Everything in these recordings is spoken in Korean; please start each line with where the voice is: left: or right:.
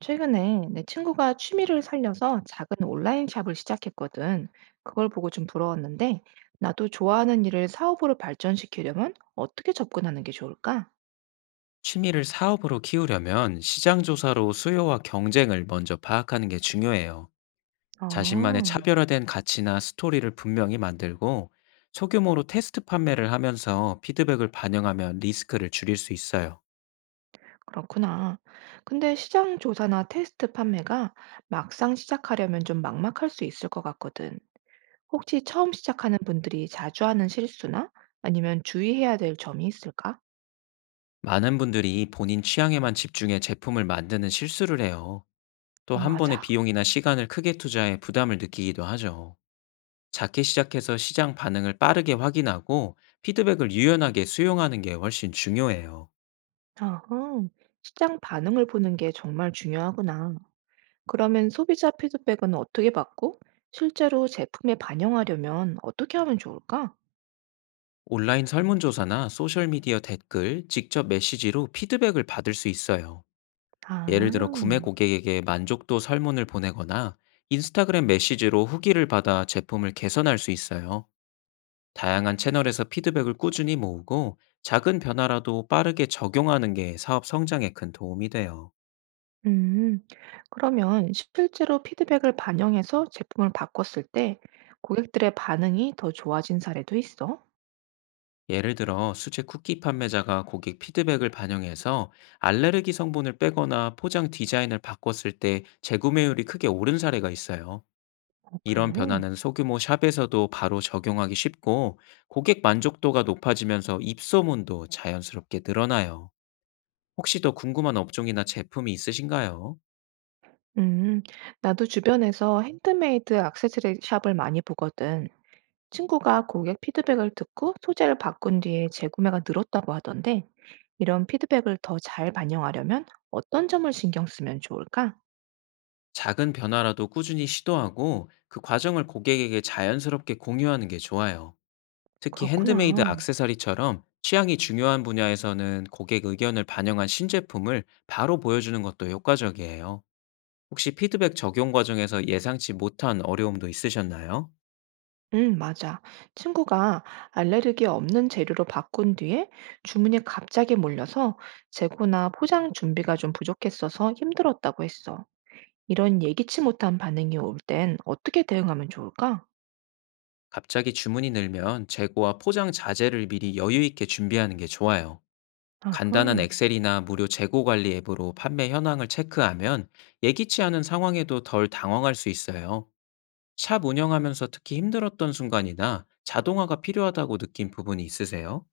right: 최근에 내 친구가 취미를 살려서 작은 온라인 샵을 시작했거든. 그걸 보고 좀 부러웠는데, 나도 좋아하는 일을 사업으로 발전시키려면 어떻게 접근하는 게 좋을까?
left: 취미를 사업으로 키우려면 시장 조사로 수요와 경쟁을 먼저 파악하는 게 중요해요. 자신만의
right: 아,
left: 차별화된 가치나 스토리를 분명히 만들고 소규모로 테스트 판매를 하면서 피드백을 반영하면 리스크를 줄일 수 있어요.
right: 그렇구나. 근데 시장 조사나 테스트 판매가 막상 시작하려면 좀 막막할 수 있을 것 같거든. 혹시 처음 시작하는 분들이 자주 하는 실수나 아니면 주의해야 될 점이 있을까?
left: 많은 분들이 본인 취향에만 집중해 제품을 만드는 실수를 해요. 또
right: 아,
left: 한 번의
right: 맞아.
left: 비용이나 시간을 크게 투자해 부담을 느끼기도 하죠. 작게 시작해서 시장 반응을 빠르게 확인하고 피드백을 유연하게 수용하는 게 훨씬 중요해요.
right: 아하. 시장 반응을 보는 게 정말 중요하구나. 그러면 소비자 피드백은 어떻게 받고 실제로 제품에 반영하려면 어떻게 하면 좋을까?
left: 온라인 설문조사나 소셜미디어 댓글, 직접 메시지로 피드백을 받을 수 있어요. 예를 들어 구매
right: 아,
left: 고객에게 만족도 설문을 보내거나 인스타그램 메시지로 후기를 받아 제품을 개선할 수 있어요. 다양한 채널에서 피드백을 꾸준히 모으고 작은 변화라도 빠르게 적용하는 게 사업 성장에 큰 도움이 돼요.
right: 음. 그러면 실제로 피드백을 반영해서 제품을 바꿨을 때 고객들의 반응이 더 좋아진 사례도 있어?
left: 예를 들어 수제 쿠키 판매자가 고객 피드백을 반영해서 알레르기 성분을 빼거나 포장 디자인을 바꿨을 때 재구매율이 크게 오른 사례가 있어요.
right: 어,
left: 이런
right: 그래.
left: 변화는 소규모 샵에서도 바로 적용하기 쉽고, 고객 만족도가 높아지면서 입소문도 자연스럽게 늘어나요. 혹시 더 궁금한 업종이나 제품이 있으신가요?
right: 음, 나도 주변에서 핸드메이드 액세서리 샵을 많이 보거든. 친구가 고객 피드백을 듣고 소재를 바꾼 뒤에 재구매가 늘었다고 하던데, 이런 피드백을 더 잘 반영하려면 어떤 점을 신경 쓰면 좋을까?
left: 작은 변화라도 꾸준히 시도하고 그 과정을 고객에게 자연스럽게 공유하는 게 좋아요. 특히 핸드메이드
right: 그렇구나.
left: 액세서리처럼 취향이 중요한 분야에서는 고객 의견을 반영한 신제품을 바로 보여주는 것도 효과적이에요. 혹시 피드백 적용 과정에서 예상치 못한 어려움도 있으셨나요?
right: 응, 맞아. 친구가 알레르기 없는 재료로 바꾼 뒤에 주문이 갑자기 몰려서 재고나 포장 준비가 좀 부족했어서 힘들었다고 했어. 이런 예기치 못한 반응이 올 땐 어떻게 대응하면 좋을까?
left: 갑자기 주문이 늘면 재고와 포장 자재를 미리 여유 있게 준비하는 게 좋아요. 간단한
right: 아하.
left: 엑셀이나 무료 재고 관리 앱으로 판매 현황을 체크하면 예기치 않은 상황에도 덜 당황할 수 있어요. 샵 운영하면서 특히 힘들었던 순간이나 자동화가 필요하다고 느낀 부분이 있으세요?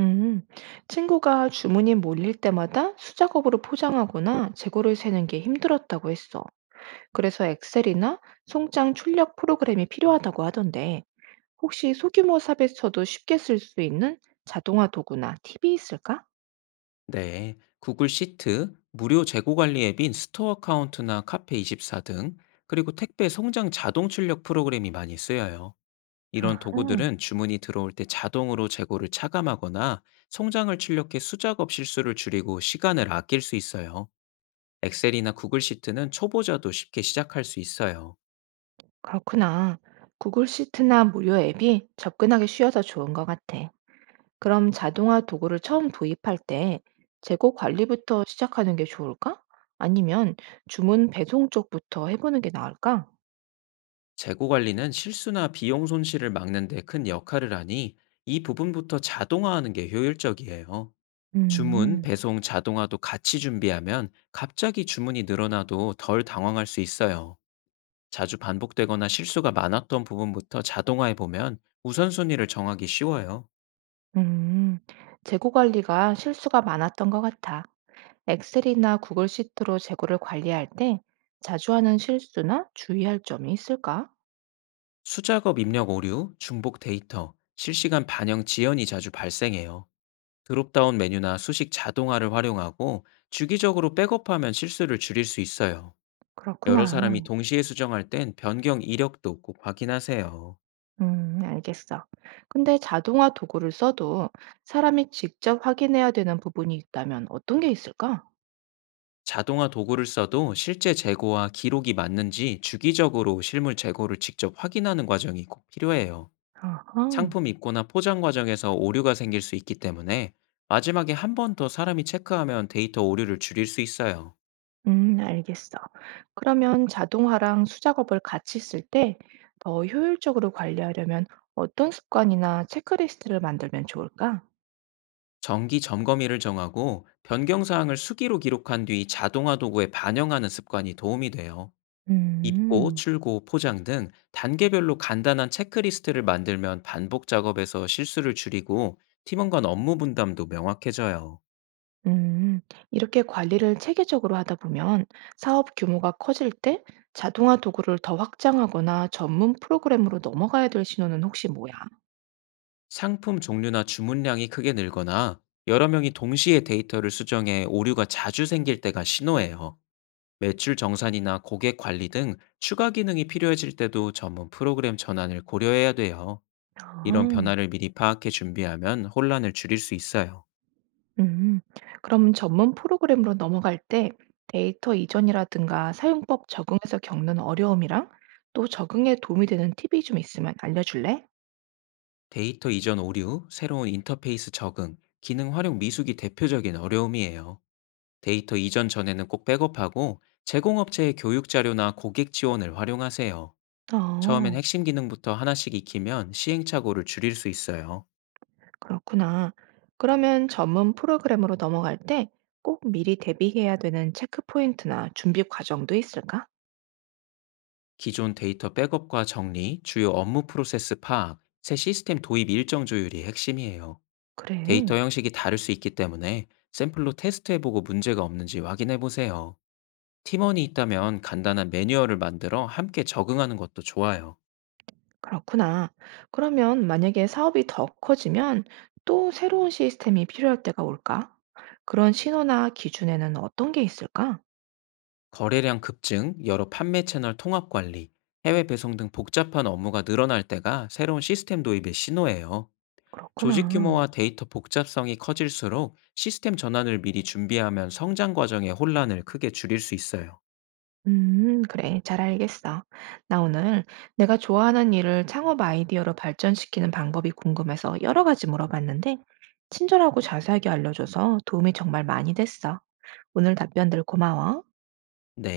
right: 음, 친구가 주문이 몰릴 때마다 수작업으로 포장하거나 재고를 세는 게 힘들었다고 했어. 그래서 엑셀이나 송장 출력 프로그램이 필요하다고 하던데, 혹시 소규모 샵에서도 쉽게 쓸 수 있는 자동화 도구나 팁이 있을까?
left: 네, 구글 시트, 무료 재고 관리 앱인 스토어 카운트나 카페24 등, 그리고 택배 송장 자동 출력 프로그램이 많이 쓰여요. 이런
right: 아하,
left: 도구들은 주문이 들어올 때 자동으로 재고를 차감하거나 송장을 출력해 수작업 실수를 줄이고 시간을 아낄 수 있어요. 엑셀이나 구글 시트는 초보자도 쉽게 시작할 수 있어요.
right: 그렇구나. 구글 시트나 무료 앱이 접근하기 쉬워서 좋은 것 같아. 그럼 자동화 도구를 처음 도입할 때 재고 관리부터 시작하는 게 좋을까? 아니면 주문 배송 쪽부터 해보는 게 나을까?
left: 재고 관리는 실수나 비용 손실을 막는 데 큰 역할을 하니, 이 부분부터 자동화하는 게 효율적이에요. 주문,
right: 음,
left: 배송 자동화도 같이 준비하면 갑자기 주문이 늘어나도 덜 당황할 수 있어요. 자주 반복되거나 실수가 많았던 부분부터 자동화해 보면 우선순위를 정하기 쉬워요.
right: 음, 재고 관리가 실수가 많았던 것 같아. 엑셀이나 구글 시트로 재고를 관리할 때 자주 하는 실수나 주의할 점이 있을까?
left: 수작업 입력 오류, 중복 데이터, 실시간 반영 지연이 자주 발생해요. 드롭다운 메뉴나 수식 자동화를 활용하고 주기적으로 백업하면 실수를 줄일 수 있어요. 여러
right: 그렇구나.
left: 사람이 동시에 수정할 땐 변경 이력도 꼭 확인하세요.
right: 알겠어. 근데 자동화 도구를 써도 사람이 직접 확인해야 되는 부분이 있다면 어떤 게 있을까?
left: 자동화 도구를 써도 실제 재고와 기록이 맞는지 주기적으로 실물 재고를 직접 확인하는 과정이 꼭 필요해요.
right: 아하.
left: 상품 입고나 포장 과정에서 오류가 생길 수 있기 때문에, 마지막에 한 번 더 사람이 체크하면 데이터 오류를 줄일 수 있어요.
right: 알겠어. 그러면 자동화랑 수작업을 같이 쓸 때 더 효율적으로 관리하려면 어떤 습관이나 체크리스트를 만들면 좋을까?
left: 정기 점검일을 정하고 변경 사항을 수기로 기록한 뒤 자동화 도구에 반영하는 습관이 도움이 돼요. 입고,
right: 음,
left: 출고, 포장 등 단계별로 간단한 체크리스트를 만들면 반복 작업에서 실수를 줄이고 팀원 간 업무 분담도 명확해져요.
right: 음, 이렇게 관리를 체계적으로 하다 보면 사업 규모가 커질 때 자동화 도구를 더 확장하거나 전문 프로그램으로 넘어가야 될 신호는 혹시 뭐야?
left: 상품 종류나 주문량이 크게 늘거나 여러 명이 동시에 데이터를 수정해 오류가 자주 생길 때가 신호예요. 매출 정산이나 고객 관리 등 추가 기능이 필요해질 때도 전문 프로그램 전환을 고려해야 돼요. 이런
right: 아.
left: 변화를 미리 파악해 준비하면 혼란을 줄일 수 있어요.
right: 음, 그럼 전문 프로그램으로 넘어갈 때 데이터 이전이라든가 사용법 적응에서 겪는 어려움이랑 또 적응에 도움이 되는 팁이 좀 있으면 알려줄래?
left: 데이터 이전 오류, 새로운 인터페이스 적응, 기능 활용 미숙이 대표적인 어려움이에요. 데이터 이전 전에는 꼭 백업하고 제공업체의 교육 자료나 고객 지원을 활용하세요. 처음엔
right: 어,
left: 핵심 기능부터 하나씩 익히면 시행착오를 줄일 수 있어요.
right: 그렇구나. 그러면 전문 프로그램으로 넘어갈 때 꼭 미리 대비해야 되는 체크 포인트나 준비 과정도 있을까?
left: 기존 데이터 백업과 정리, 주요 업무 프로세스 파악, 새 시스템 도입 일정 조율이 핵심이에요.
right: 그래.
left: 데이터 형식이 다를 수 있기 때문에 샘플로 테스트해보고 문제가 없는지 확인해보세요. 팀원이 있다면 간단한 매뉴얼을 만들어 함께 적응하는 것도 좋아요.
right: 그렇구나. 그러면 만약에 사업이 더 커지면 또 새로운 시스템이 필요할 때가 올까? 그런 신호나 기준에는 어떤 게 있을까?
left: 거래량 급증, 여러 판매 채널 통합 관리, 해외 배송 등 복잡한 업무가 늘어날 때가 새로운 시스템 도입의 신호예요. 조직
right: 그렇구나.
left: 규모와 데이터 복잡성이 커질수록 시스템 전환을 미리 준비하면 성장 과정의 혼란을 크게 줄일 수 있어요.
right: 그래. 잘 알겠어. 나 오늘 내가 좋아하는 일을 창업 아이디어로 발전시키는 방법이 궁금해서 여러 가지 물어봤는데, 친절하고 자세하게 알려줘서 도움이 정말 많이 됐어. 오늘 답변들 고마워.
left: 네.